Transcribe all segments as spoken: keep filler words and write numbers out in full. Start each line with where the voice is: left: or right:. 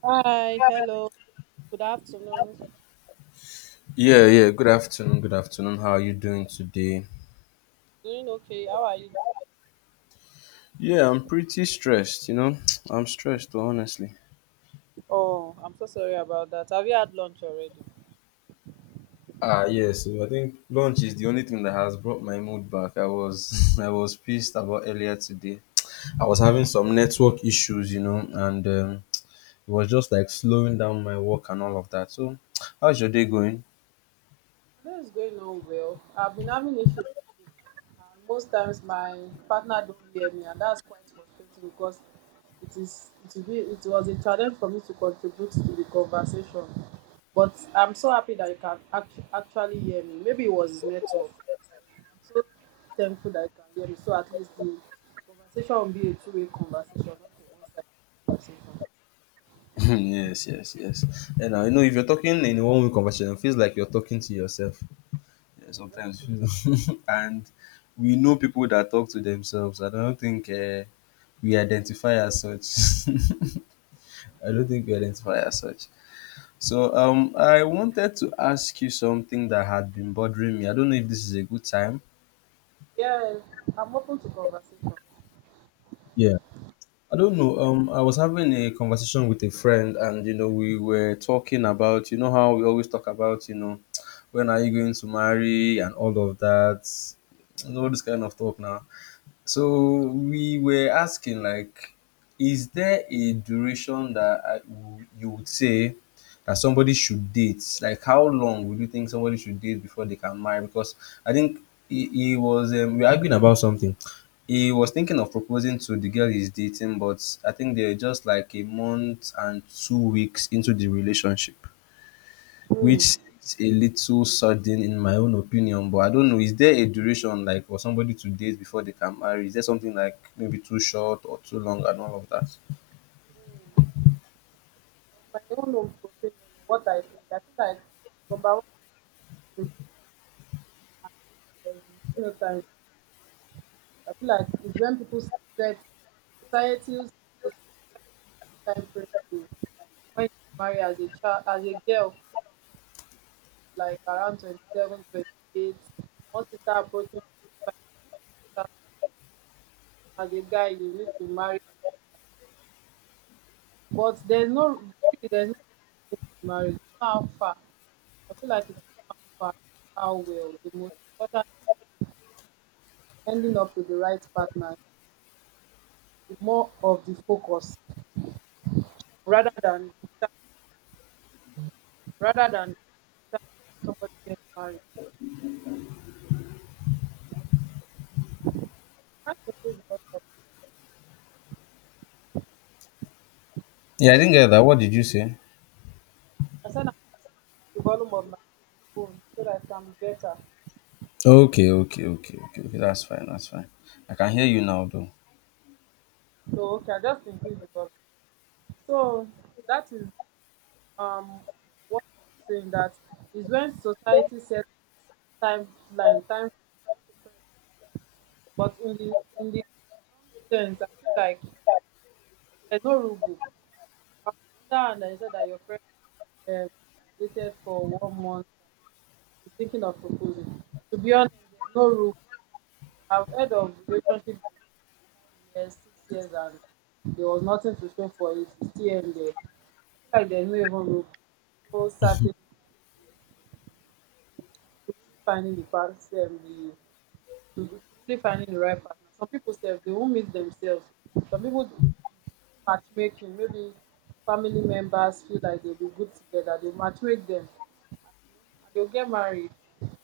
right: Hi, hello, good afternoon.
left: Yeah, yeah. Good afternoon. Good afternoon. How are you doing today?
right: Doing okay? How are you?
left: Yeah, I'm pretty stressed. You know, I'm stressed, honestly.
right: Oh, I'm so sorry about that. Have you had lunch already?
left: Ah, yeah. So I think lunch is the only thing that has brought my mood back. I was, I was pissed about earlier today. I was having some network issues, you know, and um, it was just like slowing down my work and all of that. So, how's your day going?
right: Today is going on well. I've been having issues, and most times my partner don't hear me, and that's quite frustrating because it is it will be it was a challenge for me to contribute to the conversation. But I'm so happy that you can act- actually hear me. Maybe it was his network. I'm so thankful that you can hear me. So at least the conversation will be a two-way conversation, not a one-sided conversation.
left: Yes, yes, yes. And I know if you're talking in a one-way conversation, it feels like you're talking to yourself. Yeah, sometimes and we know people that talk to themselves. I don't think uh, we identify as such. I don't think we identify as such. So um, I wanted to ask you something that had been bothering me. I don't know if this is a good time.
right: Yeah, I'm open to conversation.
left: Yeah. I don't know. Um, I was having a conversation with a friend, and you know, we were talking about, you know, how we always talk about, you know, when are you going to marry and all of that, and all this kind of talk now. So we were asking like, is there a duration that I, w- you would say that somebody should date? Like, how long would you think somebody should date before they can marry? Because I think he, he was um, we were arguing about something. He was thinking of proposing to the girl he's dating, but I think they're just like a month and two weeks into the relationship.
right: Mm. On
left: Which seems a little sudden in my own opinion, but I don't know. Is there a duration like for somebody to date before they can marry? Is there something like maybe too short or too long and all of that?
right: my own own opinion on what I think, I feel like number one, there's no time. I feel like it's when people set society's time frame to when you marry as a child, as a girl, like around twenty seven, twenty eight, twenty-eight, once you start approaching twenty-five, as a guy, you need to marry. But there's no, really, there's no need to how far. I feel like it's how far, how well. The most important ending up with the right partner is more of the focus rather than the time, rather than the time, somebody gets married. I can't increase the volume of my,
left: Yeah, I didn't get that. What did you say?
right: I said I increase the volume of my microphone so that it can be better.
left: Okay, okay, okay, okay, okay. That's fine. That's fine. I can hear you now, though.
right: So okay, I just increase the volume. So that is um what I was saying that is when society sets timeline, time, but in the in the long sense, I feel like there's no rule book. Um, the other hand, I said that your friend um, has dated for one month and is thinking of proposing. To be honest, there's no rule. I've heard of relationships that last five years, six years, and there was nothing to show for it. It's still in there. I feel like there's no even rule. No certain to really finding the person, the to really finding the right partner. Some people say they won't meet themselves. Some people matchmaking, maybe family members feel like they'll be good together, they'll matchmake them, and, you know, and they'll get married.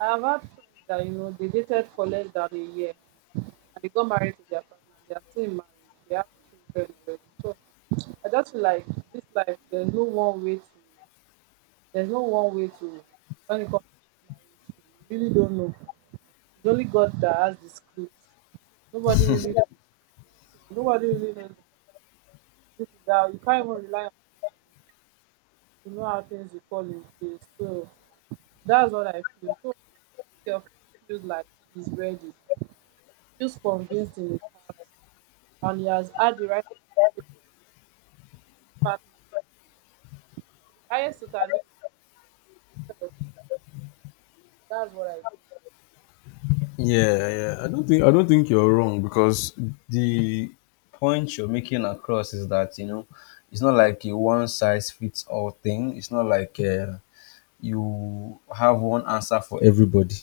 right: I have had friends that, you know, they dated for less than a year and they got married to their partner and they are still in marriage, they have children already. So I just feel like this life, there's no one way to, there's no one way to, when it comes to marriage, you really don't know. It's only God that has the script. Nobody really, nobody really knows. This is how, you can't even rely on you know how things will fall in place. So that's what I feel. So if your friend feels like he's ready, feels convinced in his heart, and he has had the right conversation with his partner, the highest you can do is instead of discourage. That's what I think.
left: Yeah, yeah. I don't think I don't think you're wrong because the point you're making across is that you know it's not like a one size fits all thing. It's not like uh, you have one answer for everybody.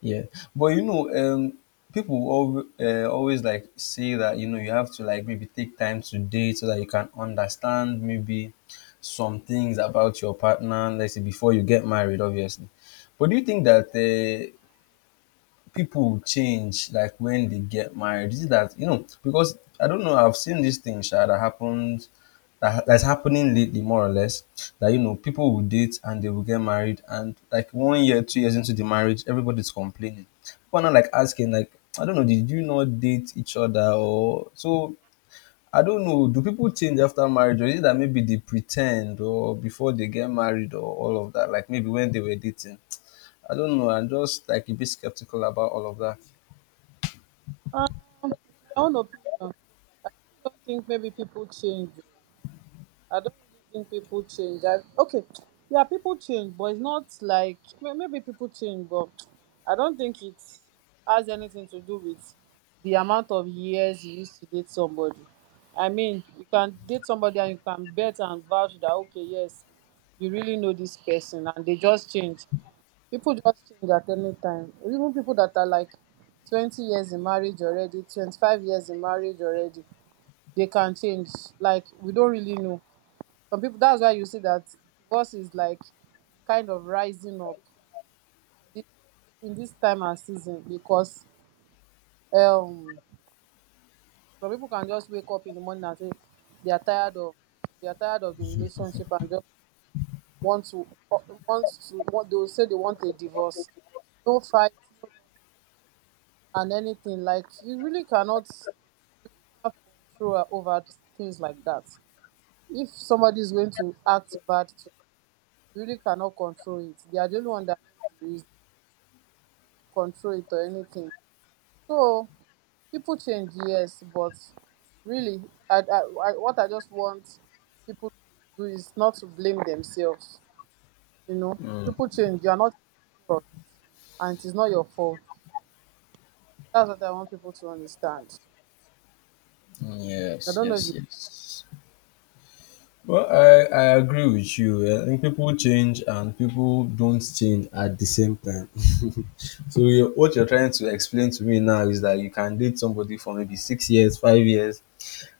left: Yeah, but you know, um, people al- uh, always like say that you know you have to like maybe take time to date so that you can understand maybe some things about your partner. Let's say before you get married, obviously. But do you think that uh, people change like when they get married. Is it that you know? Because I don't know. I've seen this thing, Sha, that happened, that ha- that's happening lately, more or less. That you know, people will date and they will get married, and like one year, two years into the marriage, everybody's complaining. People are not like asking, like, I don't know, did you not date each other or so? I don't know. Do people change after marriage, or is it that maybe they pretend, or before they get married, or all of that? Like maybe when they were dating. I don't know. I'm just like a bit skeptical about all of that.
right: Um, in my own opinion, I really don't think maybe people change. I don't really think people change. I, okay, yeah, people change, but it's not like may- maybe people change, but I don't think it has anything to do with the amount of years you used to date somebody. I mean, you can date somebody and you can bet and vouch that okay, yes, you really know this person, and they just change. People just change at any time. Even people that are like twenty years in marriage already, twenty-five years in marriage already, they can change. Like we don't really know some people. That's why you see that divorce is like kind of rising up in this in this time and season, because um some people can just wake up in the morning and say they are tired of they are tired of the relationship, and just want to uh, want to want they will say they want a divorce, no fight, no, no, and anything. Like, you really cannot have control over things like that. If somebody is going to act bad to, you really cannot control it. They are the only one that knows the reason, control it or anything. So people change, yes, but really, I, I, I, what I just want people to do is not to blame themselves. You know,
left: Mm,
right: people change. You are not in control of it, and it is not your fault. That's what I want people to understand. I
left: yes,
right: don't know if
left: yes,
right: you,
left: yes. Well, I, I agree with you. I think people change and people don't change at the same time. so you what you're trying to explain to me now is that you can date somebody for maybe six years, five years,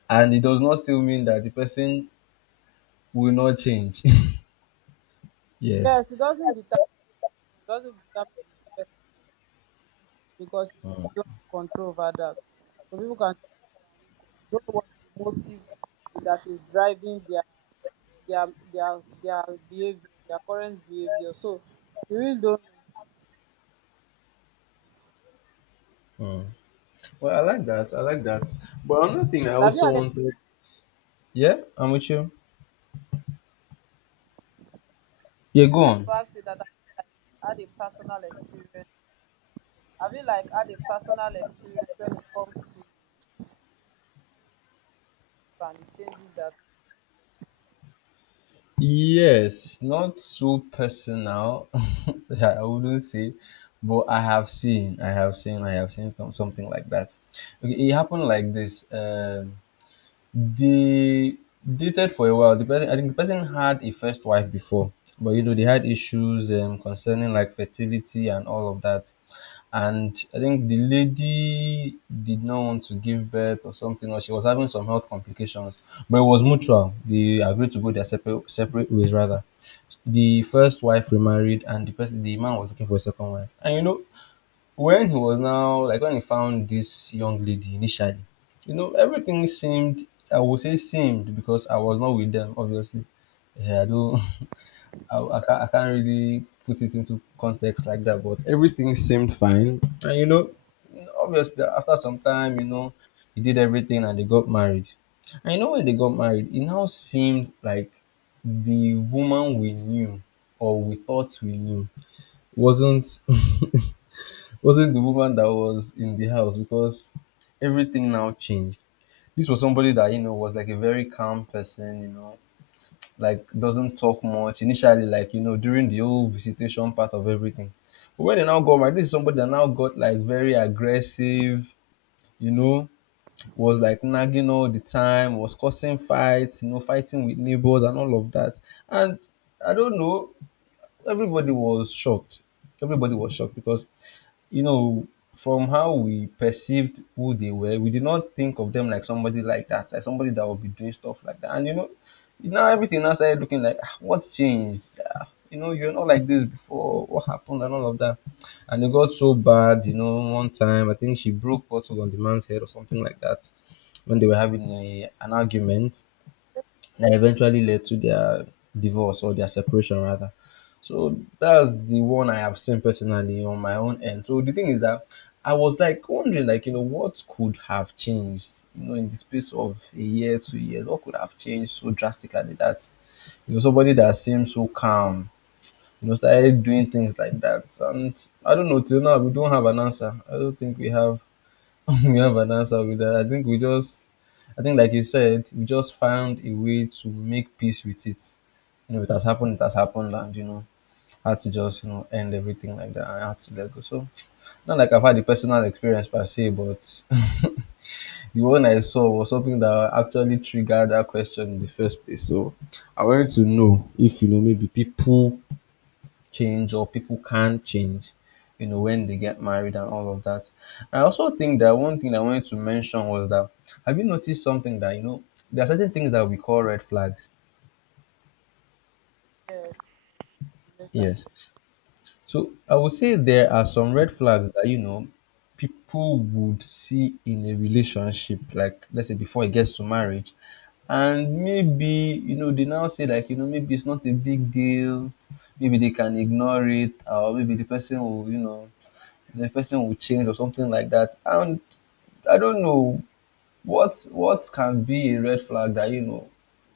left: and it does not still mean that the person will not change. yes.
right: yes, it doesn't determine it doesn't determine the person, because you
left: Mm,
right: really don't have control over that. So people can, you don't know what the motive that is driving their their their their behavior, their current behavior. So you really don't
left: mm. Well, I like that. I like that. But another thing I
right: know. Have you
left: also
right: had? A,
left: wanted. Yeah, I'm with you. Yeah, go
right: I wanted to
left: on.
right: ask you that. Like, had a personal experience. Have you like had a personal experience when it comes to relationship and the changes that,
left: Yes, not so personal. I wouldn't say, but I have seen, I have seen, I have seen some- something like that. Okay, it happened like this. Um, they dated for a while. The person, I think the person had a first wife before, but you know they had issues um, concerning like fertility and all of that. And I think the lady did not want to give birth or something, or she was having some health complications. But it was mutual. They agreed to go their separate separate ways rather. The first wife remarried, and the person, the man was looking for a second wife. And you know, when he was now like when he found this young lady initially, you know everything seemed, I would say seemed, because I was not with them obviously. Yeah, I don't I, I, can't, I can't really put it into context like that, but everything seemed fine, and you know obviously after some time, you know he did everything and they got married. And you know when they got married, it now seemed like the woman we knew, or we thought we knew, wasn't wasn't the woman that was in the house, because everything now changed. This was somebody that you know was like a very calm person, you know, like doesn't talk much initially, like you know, during the whole visitation part of everything. But when they now got married, this is somebody that now got like very aggressive, you know, was like nagging all the time, was causing fights, you know, fighting with neighbors and all of that. And I don't know, everybody was shocked. Everybody was shocked because, you know, from how we perceived who they were, we did not think of them like somebody like that, like somebody that would be doing stuff like that. And you know, now everything now started looking like, "Ah, what's changed. Ah, you know, you're not like this before. What happened, and all of that." And it got so bad, you know. One time, I think she broke bottle on the man's head or something like that when they were having a, an argument that eventually led to their divorce, or their separation rather. So that's the one I have seen personally on my own end. So the thing is that I was like wondering, like, you know, what could have changed, you know, in the space of a year, two years, what could have changed so drastically that, you know, somebody that seemed so calm, you know, started doing things like that. And I don't know, till now, we don't have an answer. I don't think we have we have an answer with that. I think we just, I think like you said, we just found a way to make peace with it. You know, it has happened, it has happened, and you know, had to just you know end everything like that. I had to let go. So not like I've had a personal experience per se, but the one I saw was something that actually triggered that question in the first place. So I wanted to know if you know maybe people change, or people can change, you know, when they get married and all of that. I also think that one thing I wanted to mention was that have you noticed something that, you know, there are certain things that we call red flags.
right: yes, relationship.
left: Yes. So I would say there are some red flags that, you know, people would see in a relationship, like let's say before it gets to marriage. And maybe, you know, they now say like, you know, maybe it's not a big deal, maybe they can ignore it, or maybe the person will, you know, the person will change or something like that. And I don't know what what can be a red flag that you know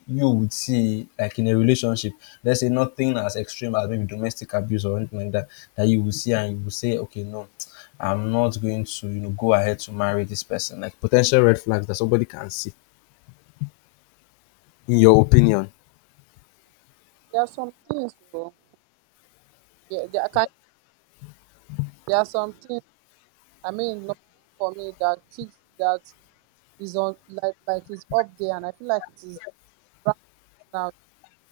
left: you would see like in a relationship. Let's say nothing as extreme as maybe domestic abuse or anything like that that you will see and you will say, okay, no, I'm not going to you know go ahead to marry this person. Like potential red flags that somebody can see. In your opinion?
right: There are some things though. Yeah, there are kind there are some things. I mean number one for me, that things that is on like like is up there, and I feel like it is rampant now,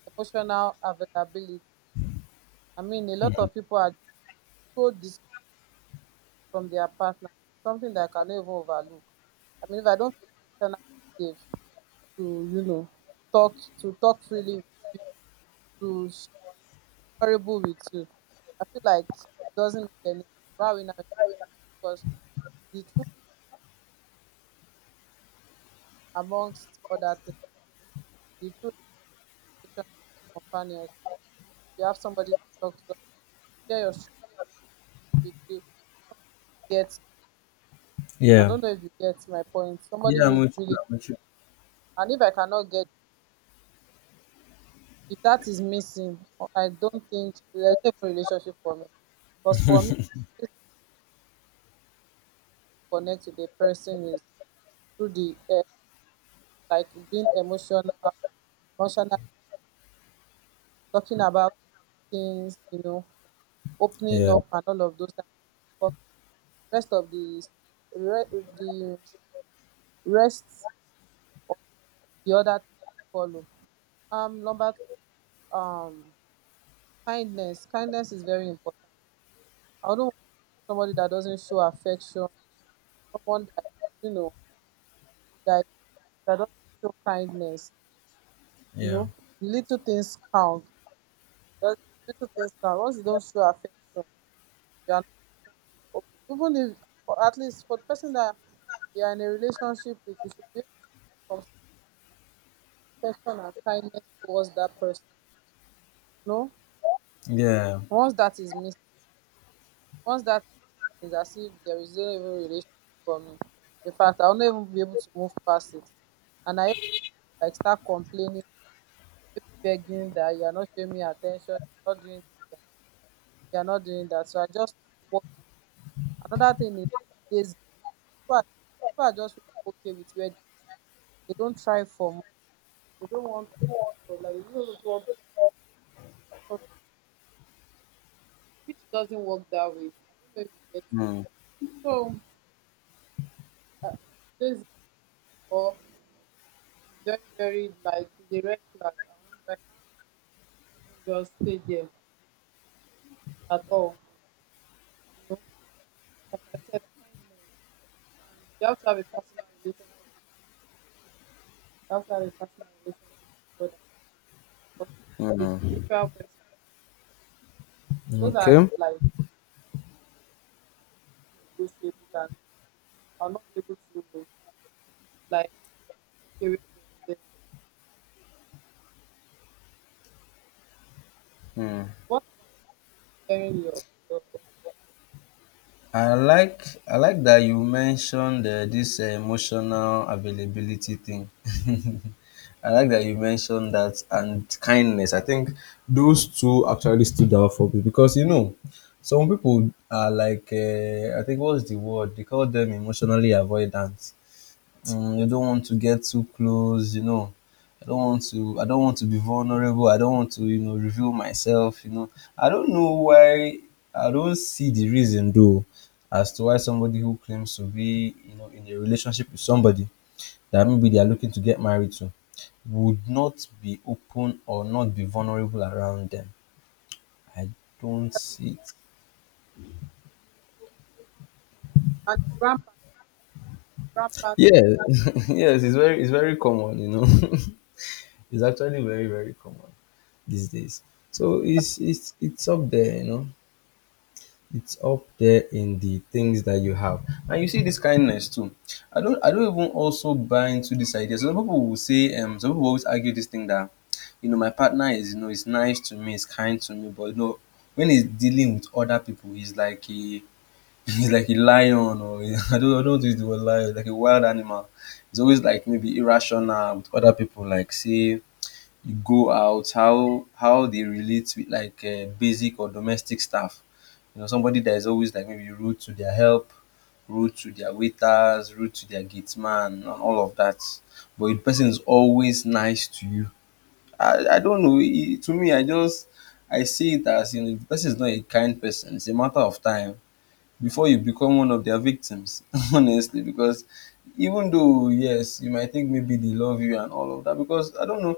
right: emotional availability. I mean, a lot of people are so distant from their partner. It's something that I can never overlook. I mean, if I don't feel emotionally safe to, you know, talk to talk freely with you, to be honorable with you, I feel like it doesn't make any sense. Why we now? Because the truth, amongst other things, the truth is relationship, companionship. You have somebody to talk to, share your story with you. Get, I
left: Yeah.
right: don't know if you get my point. Somebody
left: Yeah, I'm
right: would
left: with
right: really,
left: you. I'm with you.
right: and if I cannot get. If that is missing, I I don't think there's no even relationship for me. Because for me, I always need to connect with the person, is through the uh, like being emotional, emotional, talking about things, you know, opening
left: Yeah.
right: up and all of those. Things. But the rest of the re- the rest, the other things follow. Um, number two, um, kindness. Kindness is very important. I don't want somebody that doesn't show affection. Someone that is, you know, that that doesn't show kindness. You
left: Yeah.
right: know, the little things count. The little things count. Once you don't show affection, you are not open to open. Even if, for, at least for the person that you are in a relationship with, you should be able to show some affection and kindness towards that person. You know,
left: Yeah.
right: once that is missing, once that is, as if there is no even relationship for me. In fact, I'll not even be able to move past it. And I like start complaining, maybe begging that you're not showing me attention, you're not doing this, you're not, you're not doing that. So I just walk away. Another thing is lazy. People are, people are just really okay with where they don't try for more. They don't want more. out of They don't want more, which doesn't work that way. I don't know if you get it.
left: Mm,
right: So uh, this or is very, very like the red flag. I won't I can't even just stay there at all. You know, like I said, kindness, and you have to have a personal relationship Helps have a personal relationship with God, and because it can be a
left: mm,
right: spiritual person. Those are
left: okay.
right: like negotiables, and I'll not be able to like look away from them. Um,
left: Mm.
right: what about sharing your, your
left: I like I like that you mentioned uh, this uh, emotional availability thing. I like that you mentioned that and kindness. I think those two actually stood out for me because you know some people are like uh, I think what's the word they call them, emotionally avoidant. Mm, you don't want to get too close, you know. I don't want to I don't want to be vulnerable. I don't want to, you know, reveal myself, you know. I don't know why I don't see the reason though as to why somebody who claims to be, you know, in a relationship with somebody that maybe they are looking to get married to would not be open or not be vulnerable around them. I don't see it.
right: and it's rampant rampant
left: Yeah. yes, it's very it's very common, you know. it's actually very, very common these days. So it's it's it's up there, you know. It's up there in the things that you have. And you see this kindness too. I don't I don't even also buy into this idea. Some people will say, um, some people always argue this thing that you know my partner is, you know, is nice to me, is kind to me, but, you know, when he's dealing with other people, he's like a he's like a lion, or I don't I don't want to use the word lion, like a wild animal. He's always like maybe irrational with other people, like say go out, how how they relate with like uh, basic or domestic staff. You know, somebody that is always like maybe rude to their help, rude to their waiters, rude to their gate man, and all of that. But the person is always nice to you. I, I don't know. It, to me, I just I see it as, you know, the person is not a kind person. It's a matter of time before you become one of their victims, honestly, because even though yes, you might think maybe they love you and all of that, because I don't know,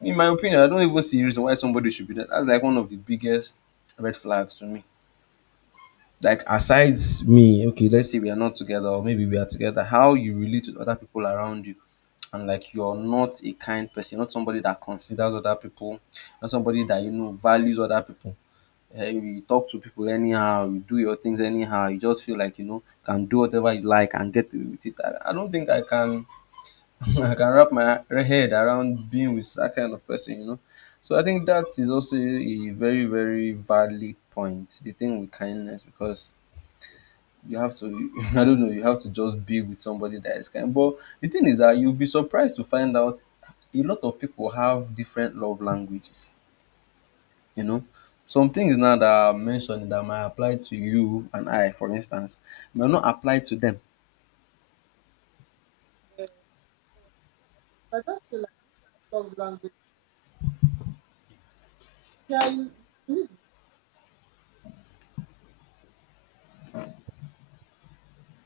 left: in my opinion, I don't even see a reason why somebody should be that. That's like one of the biggest red flags to me. Like aside me, okay, let's say we are not together, or maybe we are together, how you relate to other people around you. And like you're not a kind person, not somebody that considers other people, not somebody that you know values other people. Eh, you talk to people anyhow, you do your things anyhow, you just feel like you know can do whatever you like and get away with it. I, I don't think I can I can wrap my head around being with that kind of person, you know. So I think that is also a very, very valid point. The thing with kindness, because you have to, I don't know, you have to just be with somebody that is kind. But the thing is that you'll be surprised to find out a lot of people have different love languages, you know. Some things now that are mentioned that might apply to you and I, for instance, may not apply to them.
right: there. So I just feel like this love language, yeah, you, you need to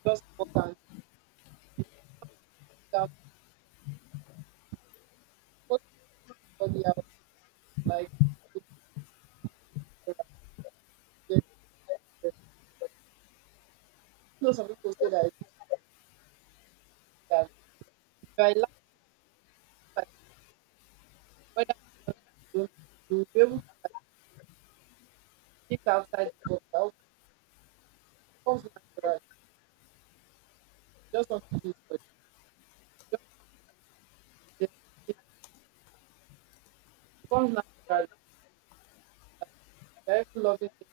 right: just walk, and you don't have to sit down. You're not supposed to teach somebody else like if you are a rejected person. You know some people say that it's if I like. like whether you tell you or you don't, will be able to like think outside the box. That comes naturally. You just want to do it for them. Just them do things. It comes naturally. That, they're even loving them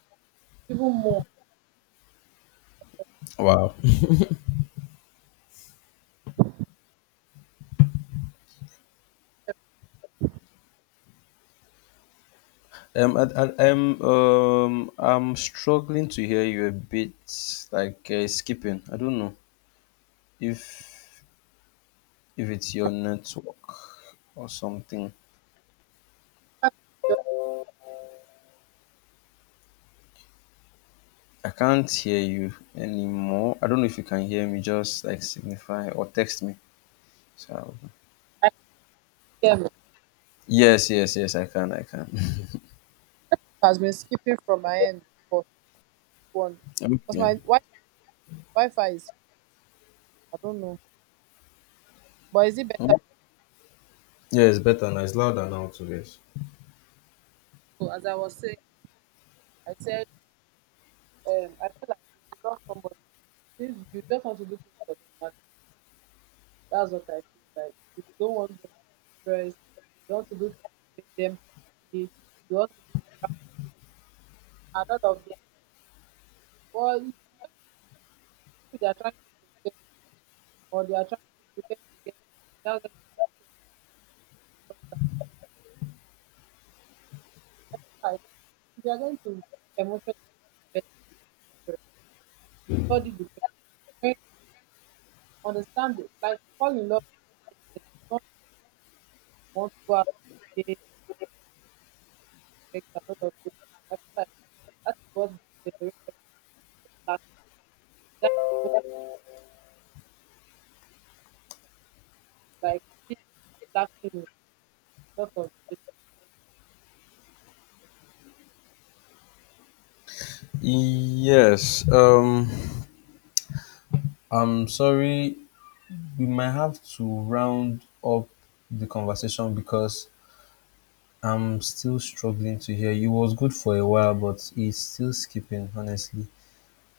right: even more.
left: Wow.
right: In
left: Um, I, I, I'm um, I'm struggling to hear you a bit, like uh, skipping. I don't know if if it's your network or something.
right: fact, the
left: I can't hear you anymore. I don't know if you can hear me. Just like signify or text me. So I'll-
right: I P M
left: yes, yes, yes. I can. I can.
right: has been skipping from my end for one, because
left: Okay.
right: my wi- Wi-Fi is, I don't know, but is it better?
left: Yeah, it's better now. It's louder now too. Yes.
right: So as I was saying, I said um I feel like if you love somebody, if you just want to do things for them. That's what I feel like. You don't want them to be stressed. You want to do things to make them happy. You want to be around, a lot of those things. But it's very, people they are trying to pretend or they are trying to pretend to get something. Now that they start saying your love language. Something like that. I feel like if you are going to emotionally invest in yourself, study the person, understand it, like fall in love with the person, not want to go out and engage, sex, a lot of those things. I feel like that is what this generation is lacking. That emotion, like really lacking in a lot of
left: Yes. Um, I'm sorry. We might have to round up the conversation because I'm still struggling to hear. It was good for a while, but it's still skipping, honestly.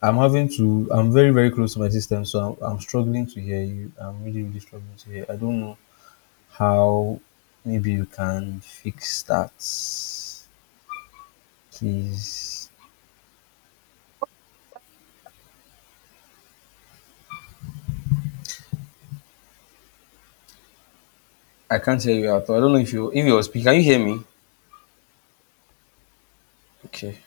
left: I'm having to, I'm very, very close to my system, so I'm, I'm struggling to hear you. I'm really, really struggling to hear. I don't know how maybe you can fix that. Please. I can't hear you at all. I don't know if you, if you're speaking. Can you hear me? Okay.